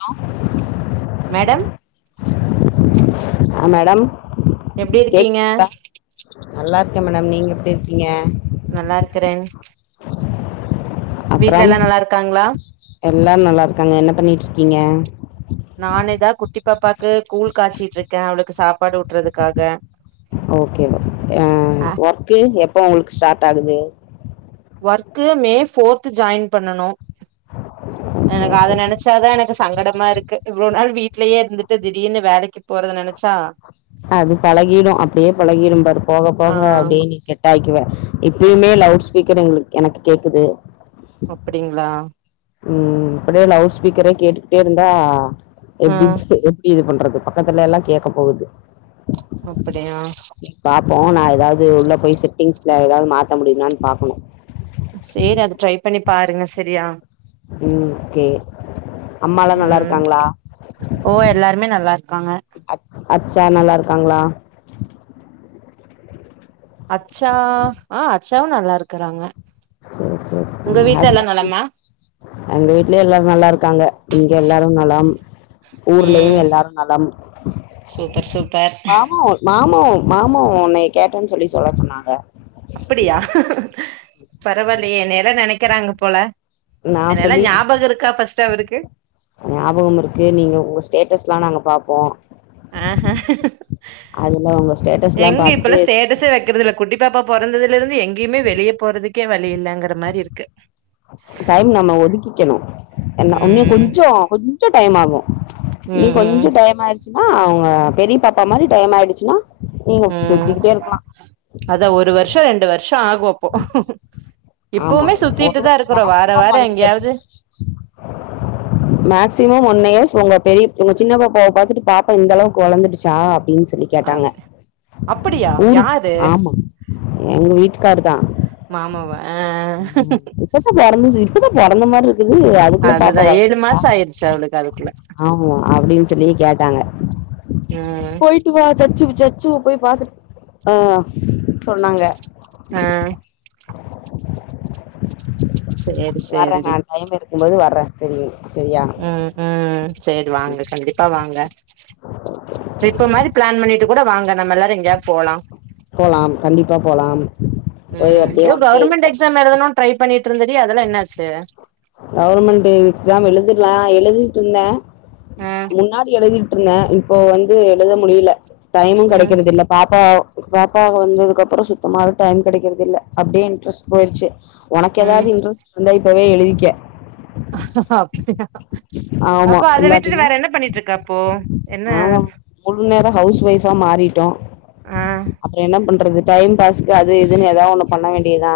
Hello madam ஆ madam எப்டி இருக்கீங்க கேக்குதுங்ளா நல்லா இருக்கே மேடம் நீங்க எப்டி இருக்கீங்க நல்லா இருக்கறே அப்புறம் நல்லா இருக்காங்களா எல்லாரு நல்லா இருக்காங்க என்ன பண்ணிட்டு இருக்கீங்க நானேதா குட்டி பாப்பாக்கு கூழ் காய்சிட்டு இருக்கேன் அவளுக்கு சாப்பாடு வுட்டுறதுக்காக ஓகே ம் ஒர்க்கு எப்போ உங்களுக்கு ஸ்டார்ட் ஆகுது ஒர்க்கு மே ஃபோர்து ஜாயின் பண்ணனு எனக்கு அத நெனைச்சாதா எனக்கு சங்கடமா இருக்கு இவ்ளோ நாள் வீட்டுலயே இருந்துட்டு திடீர்னு வேலைக்கு போறது நெனைச்சா அது பழகிடும் அப்டியே பழகிடும் பாரு போக போக ஆமா அப்டியே நீ செட் ஆயிக்குவ இப்பயுமே லவுட் ஸ்பீக்கர் எங்களுக்கு எனக்கு கேக்குது அப்டிங்களா ம் அப்டியே லவுட் ஸ்பீக்கரே கேட்டுக்கிட்டே இருந்தா ஆ எப்டி எப்டி இது பண்றது பக்கத்துல எல்லா கேட்க போகுது அப்டியா பாப்போம் நா ஏதாவது உள்ள போய் செட்டிங்ஸ்ல ஏதாவது மாத்த முடியுமான்னு பாக்கணு சேரி அது ட்ரை பண்ணி பாருங்க செரியா ம் கே ம் ஓ எல்லாருமே நல்லா இருக்காங்க அப் அச்சா நல்லா இருக்காங்களா அச்சா ஆ அச்சாவு நல்லா இருக்கறாங்க செரி செரி உங்க ம் வீட்ல எல்லா ஹாஸ்பிடல் நலமா எங்க வீட்லயே எல்லாரு நல்லா இருக்காங்க இங்க எல்லாரும் நலம் ஊர்லயு ம் எல்லாரும் நலம் சூப்பர் சூப்பர் மாமு மாமு உன்னைய கேட்டேன்னு சொல்லி சொல்ல சொன்னாங்க அப்டியா பரவாயில்லையே என்னைய எல்லா நெனைக்கிறாங்க போல நா என்னைய எல்லா சொல்லிட்டு ஞாபகம் இருக்கா ஃபர்ஸ்ட் அவருக்கு ஞாபகம் இருக்கு நீங்க உங்க ஸ்டேட்டஸ் எல்லா நாங்க பாப்போம் ஆ ஆ அதுல உங்க ஸ்டேட்டஸ்லா எங்க இப்பயெல்லா பாத்துட்டு ஸ்டேட்டஸே வைக்கறதுயில்ல குட்டி பாப்பா பிறந்ததுல இருந்து எங்கேயுமே வெளிய போறதுக்கே வழி இல்லைங்கிற மாரி இருக்கு டைம் நம்ம ஒதுக்கிக்கணு இன்னோ ம் கொஞ்சோ கொஞ்சோ டைம் ஆகு இன்னோ ம் ம் கொஞ்சோ டைம் ஆயிடுச்சுன்னா பெரிய பாப்பா மாரி டைம் ஆயிடுச்சுன்னா நீங்க சுத்தி ம் கிட்டே இருக்கலா அதா ஒரு வருஷம் ரெண்டு வருஷம் ஆகு அப்போ ஆமா இப்பவுமே ஒரு சுத்திட்டுதா வருஷம் இருக்குறோ வார மேக்ஸிமம் வாரோ ஒன் இயர்ஸ் எங்கேயாவது மேக்சிமம் ஒன் இயர்ஸ் உங்க பெரிய உங்க சின்னப்பப்பாவை பாத்துட்டு பாப்பா இந்த அளவுக்கு வளர்ந்துடுச்சா அப்டின்னு சொல்லி கேட்டாங்க அப் அப்படியா ஊருக்கு யாரு ஆமா எங்க வீட்டுக்காரு தா மாமா வ ஆ இப்ப பெறந்தது இப்பதா பெறந்த மாதிரி இருக் இல்லையே அதுக்குள்ள பாப்பா அதுதா ஏழு வளந்துருச்சா மாசோ ஆயிருச்சு அவளுக்கு அதுக்குள்ள ஆமா அப்டின்னு சொ ல்லி கேட்டாங்க ம் போயிட்டு வா தச்சு தச்சு போய் பாத்து ம் சொல்லுங்க ஆ சேரி வர்றேன் சேரிடி நா டைம் எடுக்கும்போது வர்றேன் தெரியு செரியா ம் ம் சேரி வாங்க கண்டிப்பா வாங்க ட்ரிப் மாறி பிளான் பண்ணிட்டு கூட வாங்க நம்ம எல்லாரு எங்கேயாது போலா போலாம் கண்டிப்பா போலாம் போய் அப்டியே ஒன் டே இருந்த டீச்சர் மாறிலா ட்ரை பண்ணிட்டு இருந்தேடி அதெல்லா என்னாச்சு கவர்மெண்ட் எக்ஸாம் எழுதிடலா எழுதிட்டு இருந்தேன் ம் முன்னாடி எழுதிட் இல்ல இப்போ வந்து எழுத முடியில டைமு ம் கெடைக்கிறது இல்ல பாப்பா பாப்பாங்க வந்ததுக்கு அப்புறோ சுத்தமாவே டைம் கெடைக்கிறது இல்ல அப்டியே இன்ட்ரெஸ்ட் போயிருச்சு ஒனக்கு ம் எதாவ்து இன்ட்ரெஸ்ட் வந்தா இப்பவே எழுதிக்க அப்டியா ஆமா அப்ப அத விட்டுட்டு இல்லாட்டினா வேற என்ன பண்ணிட்ருக்க அப்போ என்ன நாங்க முழு நேரம் ஹவுஸ் ஒய்ஃப்பா மாறிட்டோ ஆ அப்றோ என்ன பண்றது டைம் பாஸ்க்கு அது இதுன்னு எதாவ் ஒண்ணு பண்ண வேண்டிதா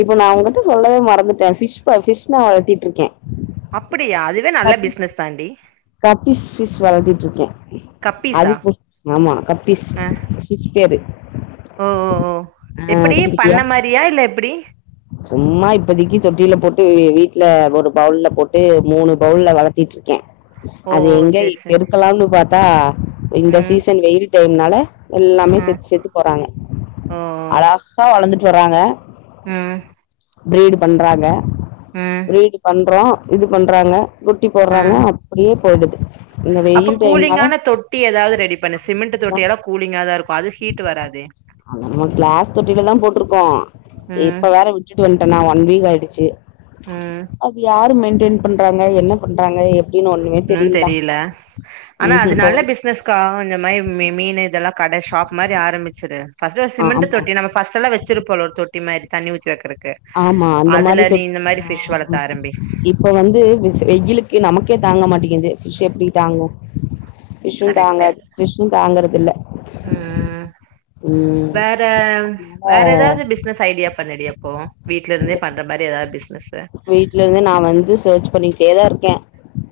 இப்ப நா உங்கிட்ட சொல்லவே மறந்துட்ட ஃபிஷ் கா ஃபிஷ் நா வளத்திட்ருக்கே அப்பிடியா அதுவே நல்ல பிஸ்னஸ் தாண்டி கப்பீஸ் ஃபிஷ் வளதிட்ருக்கே கப்பீஸா அது ஆமா கப்பீஸ் ஆ ஃபிஷ் பேரு ஓ ஓ ஓ ஆ எப்பிடி குட்டி பண்ண குட்டியா மாறியா இல்ல எப்டி சும்மா இப்பதைக்கு தொட்டில போட்டு வீட்ல ஒரு பவுல்ல போட்டு மூணு பவுல்ல வளத்திட்ருக்கே ஓ அது ஓ எங்க சேரி சேரி எருக்கலானு பாத்தா இந்த ம் சீசன் வெயில் டைம்னால எல்லாமே ம் செத்து செத்து போறாங்க ஓ ஓ அழகாக வளந்துட்டு வறாங்க ம் ப்ரீடு பண்றாங்க ம் ப்ரீடு பண்றோ இது பண்றாங்க விட்டு போட்றாங்க ம் அப்டியே போயிடுது இந்த அப்ப வெயில் டைம்னால கூலிங்கான தொட்டி எதாவ்து ரெடி பண்ணு சிமெண்ட் அதுதா தொட்டியெல்லா கூலிங்கா தா இருக்கும் அது ஹீ்ட்டு வராதே அத நம்ம கிளாஸ் தொட்டில்ல தா போட்ருக்கோம் ம் இப்ப வேற வி ட்டுட்டு வந்ட்டனா ஒன் வீக் ஆயிடுச்சி ம் அது யாரு மெயின்டென் பண்றாங்க என்ன பண்றாங்க எப்டின்னு ஒன் னும் தெரியில ஆனா அது ம் போ நல்ல பிஸ்னஸ் தா இந்த மாரி மீனு இதெல்லா கட ஷாப் மாரி ஆரம்பிச்சிரு ஃபர்ஸ்ட்டு ஒரு ஆ சிமெண்ட்டு ஆமா தொட்டி நம்ம ஃபர்ஸ்ட்டெல்லா வெச்சிருப்போல ஒரு தொட்டி மாரி தண்ணி ஊத்தி வெக்கிற க்கு ஆமா அந்த மாரி அதுல தொ நீ இந்த மாரி ஃபிஷ் வளக்க ஆமா ஆரம்பி இப்ப வந்து வெயிலுக்கு நமக்கே தாங்க மாட்டேக்கிது ஃபிஷ் எப்டி தாங்கும் ஃபிஷ்ஷூம் கரெக்ட்டு தாங்காது ஃபிஷ்ஷூம் தாங்குறது இல்ல ம் ம் அதனால பிஸ்னஸ் ஐடியா பண்ணுடி அப்போ வீட்ல இருந்தே பண்ற மாரி எதாவ்து பிஸ்னஸு வீட்லந்து நா வந்து சர்ச் பண்ணிக்கிட்டே தா இருக்க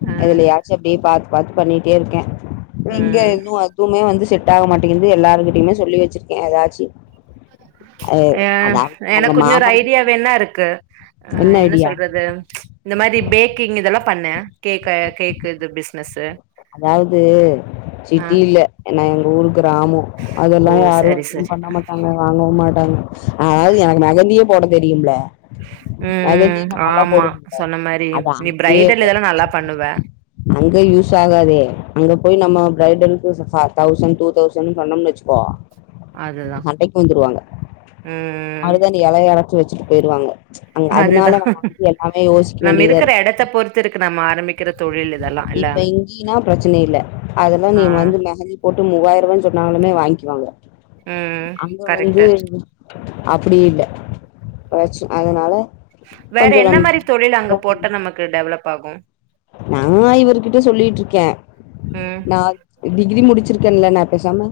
ஆ எதுலயாவ் சர்ச் அப்டியே பாத்து பாத்து பண்ணிட்டே இருக்கே எங்க ம் இன்னு எதுவுமே வந்து செட் ஆக மாட்டேங்குது எல்லாருகிட்டயுமே சொல்லி வச்சிருக்கே எதாச்சு அ அதாவ்து உங்க மாமா கிட்ட இப்ப என்ன இருக்கு ஆ என்ன சொல்றது இந்த மாரி பேக்கிங் இதெல்லா பண்ண கேக்க கேக்கு இது பிஸ்னஸ்ஸு அதாவ்து சிட்டி இல்ல ஏன்னா எங்க ஊரு கிராமோ அதெல்லா ஓ யாரும் சரி எதுவும் சரி பண்ண மாட்டாங்க வாங்கவும் மாட்டாங்க அதாவ்து எனக்கு மெகந்தியும் போட தெரியும்ல ம் ம் மெகந்தியு நம்ம எல்லா ஆமா போடுவோம்ல சொன்ன மாரி அது நீ அங்கயே பிரைடல் தா இதெல்லா நல்லா பண்ணுவ அங்க யூஸ் ஆகாது அங்க போய் நம்ம பிரைடலுக்கு தவுசண்ட் டூ தவுசண்ட் பண்ணோம் வச்சுக்கோ அதுதா சண்டைக்கு ம் ம் எலைய அரச்சி வெச்சுட்டு போயிருவாங்க அதனால அதுதா நம்ம வந்து எல்லாமே யோசிக்க வேண்டியதா இருக் க்க பொறுத்து இருக்கு நம்ம ஆரம்மமிக்கிற தொழில் இதெல்லா இல்ல இப்ப இங்கீன்னா பிரச்சன இல்ல அதெல்லா நீ ஆ வந்து மெகந்தி போட்டு மூவாயிர ரூவானு சொன்னாளுமே வாங்கிகுவாங்க ம் அங்க வந்து கரெக்ட்டு அப்டி இல்ல பச்சு அதனால வேற கொஞ்சம் என்ன மாரி தொழில் அங்க நம்ம போட்ட நமக்கு டெவலப் ஆகும் நானா இவர்கிட்ட சொல்லிட்டு இருக்கேன் ம் நா டிகிரி முடிச்சிருக்கேன்ல நா பேசாம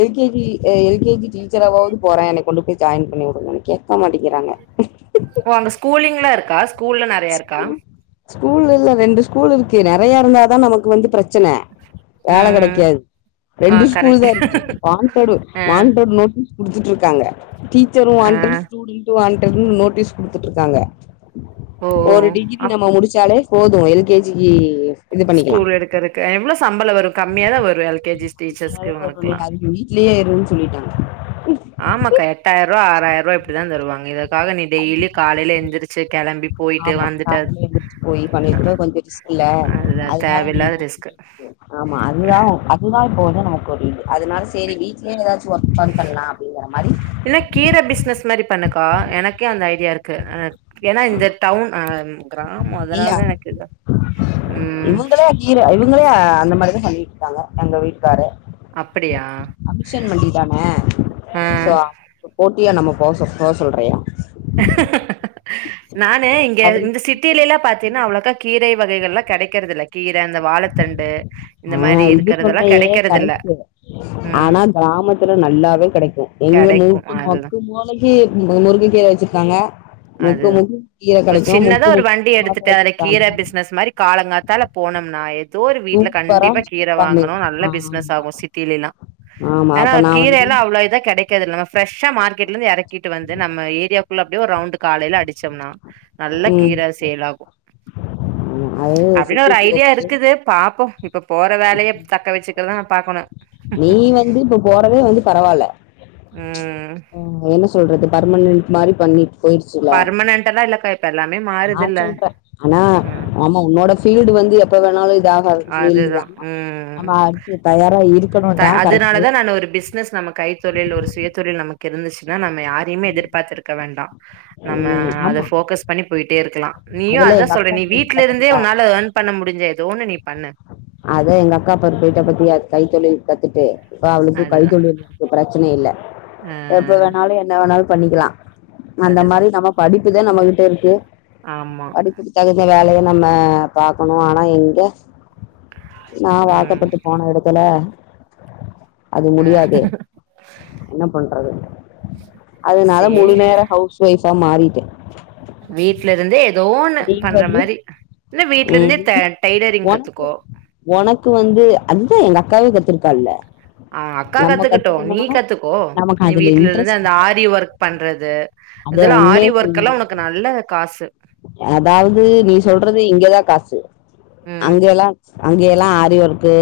L K G L K G டீச்சராவாவது போறேன் என்ன கொண்டு போய் ஜாயின் பண்ணி விடுங்கன்னு கேட்க மாட்டேங்கிறாங்க ஓ அங்க ஸ்கூலிங்லாம் இருக்கா ஸ்கூல்லாம் நெறையா இருக்கா ஸ்கூல் இல்ல ரெண்டு ஸ்கூல் இருக்கு நெறையா இருந்தா தா நமக்கு வந்து பிரச் சன வேல ம் ம் கெடைக்காது ஆ ரெண்டு ஸ்கூல் தா கரெக்ட்டு இருக்கு வான்டெட்டு ஆ வான்டெட்டு நோட் குடுத்துட்டு இருக்காங்க டீச்சரும் ஆ வான்டெட் ஸ்டூடன்ட்டும் வான்டெட்னு நோட்டீஸ் குடுத்துட்டு இருக்காங்க ஓ ஓ ஒரு டிகிரி அப்ப நம்ம முடிச்சாலே போதும் எல் கே ஜி க்கு இது பண்ணிக்கலா ஸ்கூல் எடுக்கிறதுக்கு எவ்வளோ சம்பளம் வரும் கம்மியா தான் வரும் எல் கே ஜி [inaudible] ரூவா டீச்சர்ஸ்க்கு வரும் சொல்லி இவங்களுக்குல்லா அதுக்கு வீட்லயே இருன்னு சொல்லிட்டாங்க ஆமாக்கா எட்டாயிர ரூவா ஆறாயிர ரூபா இப்படிதான் தருவாங்க இதுக்காக நீ ஐ- டெய்லி காலையில எழுந்துரிச்சு கெளம்பி போயிட்டு ஆமா வந்துட்டு காலையில எந்திரிச்சு போய் பண்ணிட்டுருக்க கொஞ்சம் ரிஸ்க் இல்ல அதுதா அதனால நீ தேவயில்லாத ரிஸ்க்கு [inaudible] ஆமா அதுதான் அ புதாய் போகுது நமக்கு ஒரு இது அதனால செரி வீட்லேயே ஏதாச்சும் ஒப்பன் பண்ணலாம் அப்படிங்கிற மாரி இல்ல கீர பிஸ்னஸ் மாரி பண்ணுக்கா எனக்கே அந்த ஐடியா இருக்கு அ ஏன்னா இந்த டவுன் அ கிராமம் நீயா அதனாலதான் எனக்கு இது ம் இவங்களே கீர இவங்களே அந்த மாரிதான் பண்ணிட்டு இருக்காங்க எங்க வீட்டுக்காரு அப்படியா அபிஷன் மல்லி தான சோ போட்டியா நம்ம போச போ சொல்றே நான்னு இங்க அவரு இந்த சிட் டியில எல்லாம் பாத்தீங்கன்னா அவ்வளவுக்கா கீர வகைகள் எலாம் கிடைக்கறது இல்ல கீர அந்த வாழத்தண்டு ஆ இது சொன்னயே கரெக்ட்டு ம் ஆனா கிராமத்துல நல்லாவே கெடைக்கும் எங்க கெடைக்கும் மூட்டு அதுதான் முக்கு மு க்குகி முறுக்கு கீர வச்சிருக்காங்க முக்கு அதுதான் முக்கு கீர ஒரு கெடைக்கு சின்னதா முக்கு ஒரு முக்கு வண்டி தோட்ட எடுத்துட்டு அல வச்சிருக்காங்க கீர பிஸ்னஸ் மாதிரி காலங்காத்தால போனோம்னா ஏதோ ஒரு வீட்டுல கண் சூப்பரா கண்டிப்பா கீர பண்ணுவோ வாங்கணும் நல்ல பிஸ்னஸ் ஆமா ஆகும் சிட்டில எல்லாம் ஆமா ஏனா அப்ப நா வந்து கீரைல்லாம் அவ்ளோ இத கெடைக் காது நம்ம ப்ரெஷா மார்கெட்ல இருந்து இறக்கிட்டு வந்து நம்ம ஏரியாக்குள்ள அப்டியே ஒரு ரவுண்டு காலையில அடிச்சோம்னா நல்ல ம் கீர சேலாகும் ஆமா அது அப்டின்னு ஒரு சிட்டிக்கு ஐடியா ஓகே இருக்குது பாப்போம் இப்ப போற வேலையே தக்க வச்சுக்கிறதான் பாக்கணும் நீ வந்து இப்ப போறதே வந்து பரவால்ல ம் ம் என்ன சொல்றது பர்மனன்ட் மாரி பண்ணி பர்மென்ட் எல்லாம் இல்லக்கா இப்ப எல்லாமே நா மாறுதுல்ல சொல்றேன் ஆனா ம் ஆமா உன்னோட ஃபீல்டு வந்து இப்ப வேணாலும் இத ஆகாது ஃபீல்டு அதுதா தா ம் நம்ம அடுத்து தயாரா இருக்கணும் தா கரெக்ட்டு பிஸ்னஸ் நம்ம கை தொழில் ஒரு சுய தொழில் நமக்கு இருந்துச்சுன்னா நம்ம யாரையுமே எதிர்பாத்திருக்க வேண்டாம் நம்ம ம் அத ஆமா ஃபோக்கஸ் பண்ணி போயிட்டே இருக்கலாம் நீயும் அதுல அதா எங்க அக்கா சொல்றேன் நீ போய்ட்டா வீட்டு்ல இருந்தே பாத்தியா உன்னால எர்ன் பண்ண முடிஞ்சா ஏதோ ஒன்னு நீ பண்ணு அத எங்க அக்கா பாரு போயிட்ட பாத்தியா கை தொழில் கத்துட்டு இப்ப அவளுக்கு அதுதா கைத்தொழில் இருக்கு இருக்கு பிரச்சனை இல்ல ஆ எப்ப வேணாலும் என்ன வேணாலும் பண்ணிக்கலாம் அந்த அதுதா மாரி நம்ம படிப்புதா நம்மகிட்ட இருக்கு ஆமா இதுக் தகுந்த வேலையை நம்ம பாக்கணு ஆனா எங்க நா ம் வாக்கப்பட்டு போன இடத்துல அது ஆ முடியாது என்ன பண்றது அதனால முழு சேரி நேர ஹவுஸ் வைஃப்பா மாறிட்டே வீட்ல இருந்தே ஏதோன்னு நீங்க பண்ற வந்து மாறி இல்ல வீட்ல இருந்தே தா டைலரிங் கத்துக்கோ எனக்கு வந்து அது தா எங்க அக்காவே கத்திருக்கா இல்ல ஆ அக்கா கத்துக்கிட்டு நீ கத்துக்கோ நமக்கு நீ அதுல வீட்டுல இருந்து இன்ட்ரெஸ்ட் அந்த இல்ல ஆரி ஒர்க் பண்றது அத இது எல்லா ஆரி உண்மைய ஒர்க்கு எல்லா சொல்லனுனா உனக்கு நல்ல காசு அதாவது நீ சொல்றது இங்க தா காசு ம் அங்க எல்லா அங்க எல்லா ஆரி ஒர்க்கு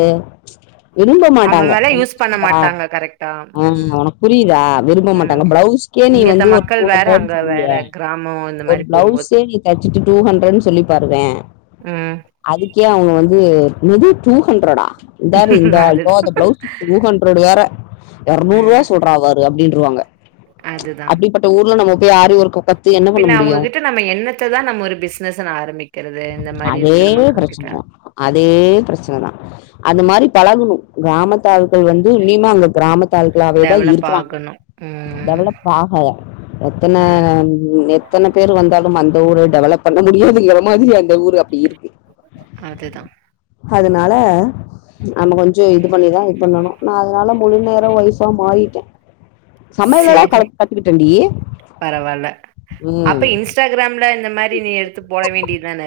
விரும்ப அந்த மாட்டாங்க மாரிலா யூஸ் பண்ண புரியுதா மாட்டாங்க கரெக்டா ஆ ம் ஒனக்கு புரியுதா விரும்ப ம் மாட்டாங்க பிளவுஸ்க்கே நீ இங்க தா வந்து மக் ஒரு மக்கள் டூ வேற ஹண்ட்ரட்னு அங்க வேற சொல்லியே கிராமே இந்த ஒரு மாறி போகு போது பிளவுஸே நீ தச்சுட்டு டூ ஹண்ட்ரட்னு சொல்லி பாருங்க ம் அதுக்கே அவுங்க வந்து இது டூ ஹண்ட்ரடா இந்தரு இந்த இதோ அதுதா ஆ பிளவுஸ் டூ ஹண்டர்டு வேற ஆ இரநூறு ரூபா சொல்றாவரு அப்புடின்வாங்க அதுதா அப்புடிப்பட் டா ஊர்ல நம்ம போயி ஆரி ஓர்க்கு ஊக்கந் பின்ன அவுங்ககிட்ட நம்ம எண்ணத்த தா நம்ம ஒரு பிசினஸ்சுனு ஆரம்பிக்கிறது இந்த மாதிரி அதே இருக்கிற மக்கள் கிட்ட பிரச்சனை தான் அதே பிரச்சனை தா அந்த மாறி பழகணு கிராமத் ஆட்கள் வந்து உன்னிமே அவுங்க கிராமத் ஆட்கள்களா வேதா டெவலப் இருக்குறாங்க ஆகணு ம் டெவலப் ஆகது எத்தன ம் எத்தன பேர் வந்தாலு அந்த ஊரு டெவலப் பண்ண முடியாதுங்கிற மாதிரி அந்த ஊர் அப்புடி இருக்கு அது தா அதுனால நம்ம கொஞ்ச இது பண்ணிதா இது பண்ணணு நா அதனால முழு நேர வைஃபா மாறிட்டே சமையல் எல்லா சரி கலந்து பாத்துகிட்டு டி ம் இன்ஸ்டாகிராமில்ல இந்த மாறி நீ எடுத்து போட வேண்டியது தான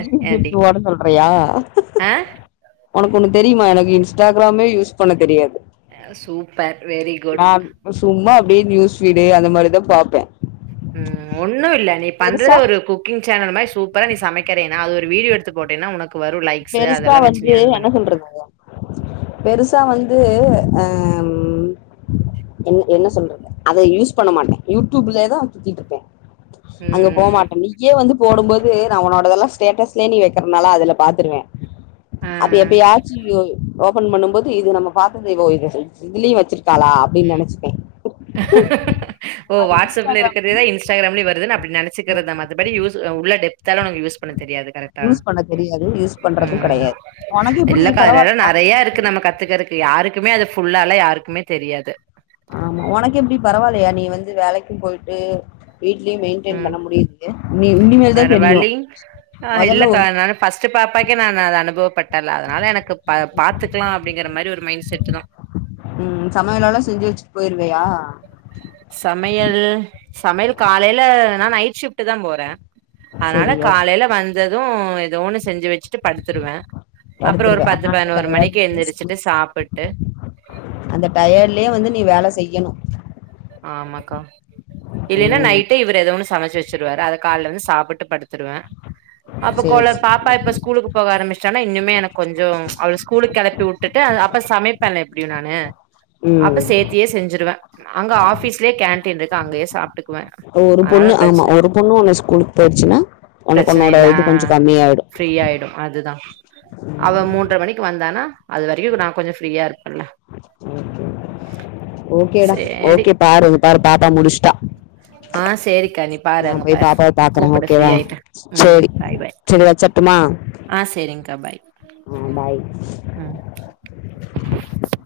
நீயு விட்டுட்டு ஓட சொல்றியா ஆ உனக்கு ஒண்ணு தெரியுமா எனக்கு இன்ஸ்டாகிராமே யூஸ் பண்ண தெரியாது ஆ சூப்பர் வெரி குட் நான் சும்மா அப்புடியே நியூஸ் ரீடு அந்த மாறி தா பாப்பே ம் ஒண்ணு இல்ல நீ பண்றத பெருசா ஒரு கு க்கிங் சேனல் மாறி சூப்பரா நீ சமைக்கிறேனா அது ஒரு வீடியே எடுத்து போட்டன்னா உனக்கு வரும் லைக் பெருசா வந்து என்ன சொல்றது வகைய பெருசா வந்து ஆ ம் தோழி என்ன சொல்றது அத யூஸ் பண்ண மாட்டே யூடியூப்லே தா சுத்திட்டு இருப்பே அங்க போ ம். மாட்டோ நீயே வந்து போடு போது நா உன்னோடது எல்லா ஸ்டேட்டஸ்லயே நீ வைக்கறதுனால அதுல பாத் துருவே ஆ. அப்ப எப்ப ஆச்சு ஓ ஓபன் பண்ணு போது இது நம்ம பாத்தது இவோ இவ இது இதுலயு வச்சிருக்காளா அப்புடின்னு நெனைச்சுபேன் ஓ வாட்ஸ் அப்ல இன்ஸ்டாகிராம் இருக்கிறது தா இன்ஸ் இன்ஸ்ட கிராம்முலையு வருது நா அப்புடி நினைச்சக்கிற நம்ம அது படி யூஸ் தா உள்ள டெத் தனலு யூஸ் பண்ண தெரியது கரெக்ட் ஆ யூஸ் பண்ண தெரியாது யூஸ் ஆ பண்றதும் ஆ ஆ கிடையாது உனக்கு எப்படி இல்லக்கா அத எல்லா பரவாயில்லையா நிறைய இருக்கு நம்ம கத்துக்கறதுக் யாருக்குமே அது ஃபுல்லா இல்ல யாருக்குமே தெரியாது ஆமா உனக்கு எப்படி பரவில்லையா நீ வந்து வேலைக்கு போயிட்டு வீட்லயு மெயின்டென் ம். பண்ண முடியுது நீ இனிமே தா வேற தெரியு முதல்ல ஒரு ஃபஸ்டு பாப்பாக்கே நா அது அனுபவப்பட்டல்ல அதனாவ எனக்கு பா பாத்துக்கலா அப்புடிங்கிற மாறி ஒரு மைண்ட் செட்டு தா ம் சமையலெல்லா செஞ்சு வெச்சுட் போயிருவயா சமையல் சமையல் காலைல நா நைட் ஷிப்ட்டுதாம் போறே சரி அதனாலக் ஓகே காலைல வந்தது எதோ ஒன்னு செஞ்சு வெச்சு ட்டுப் படுத்துருவே அப்பறோ ஒருப் படுத்துருவேன் பத்து ஆனா அந்த பதனோரு மணிக்கு டயர்ட்லயே எந்திரிச்சிட்டு சாப்புட்டு அந்த டயேட்லே வந்து நீ வேல செய்யணு ஆமக்கா இல்லேனா ம் நைட்டே இவரு எதோ ஒன்னு சமச்சி வெச்சுருவாரு அதக் கால்ல வந்து சாப்புட்டுப் படுத்துருவே அப்போக் சரி கோலப் பாப்பா சரி இப்ப ஸ்கூலுக்கு போக ஆரம்பிச்டானா இன்னுமே எனக் கொஞ்சோ அவள ஸ்கூலுக் கெளப்பி வுட்டுட்டு அத அப்ப சமைப்பேல எப்டியு நானு அப்ப ம் சேத் த்தியே செஞ்சிருவே அங்க ஆஃபீஸ்லேக் கேன்டீன் ருக்கு அங்கியே சாப் டுக்வே ஒருப் பொண்ணு ஆமா ஒருப் பொண்ணு ஒன்னு ஸ்கூலுக் போயிடுச்சினா ஒனக் பிரச்சன ஒன்னோட இல்ல ஆ இது கொஞ்சோ கம்மியாய்டு ஃப்ரீ ஆயிடு அதுதா அவெ மூன்ற மணிக்கு வந்தானா அது வெரியு நா கொஞ்சோ ஃப்ரீயா இருப்பல்ல ஓகே ஓகேடா சேரி ஓகே பாரு இதுப் பாரு பாப்பா முடிச்ட்டா ஆ சேரிக் கணிப் நாப் போயி பாப்பாவப் பாக்கற ஓகேவா ம் சேரி பாய் பாய் செரி வெச்சர்ட்டுமா ஆ செரிங்க்கா பாய் அ பாய் ம்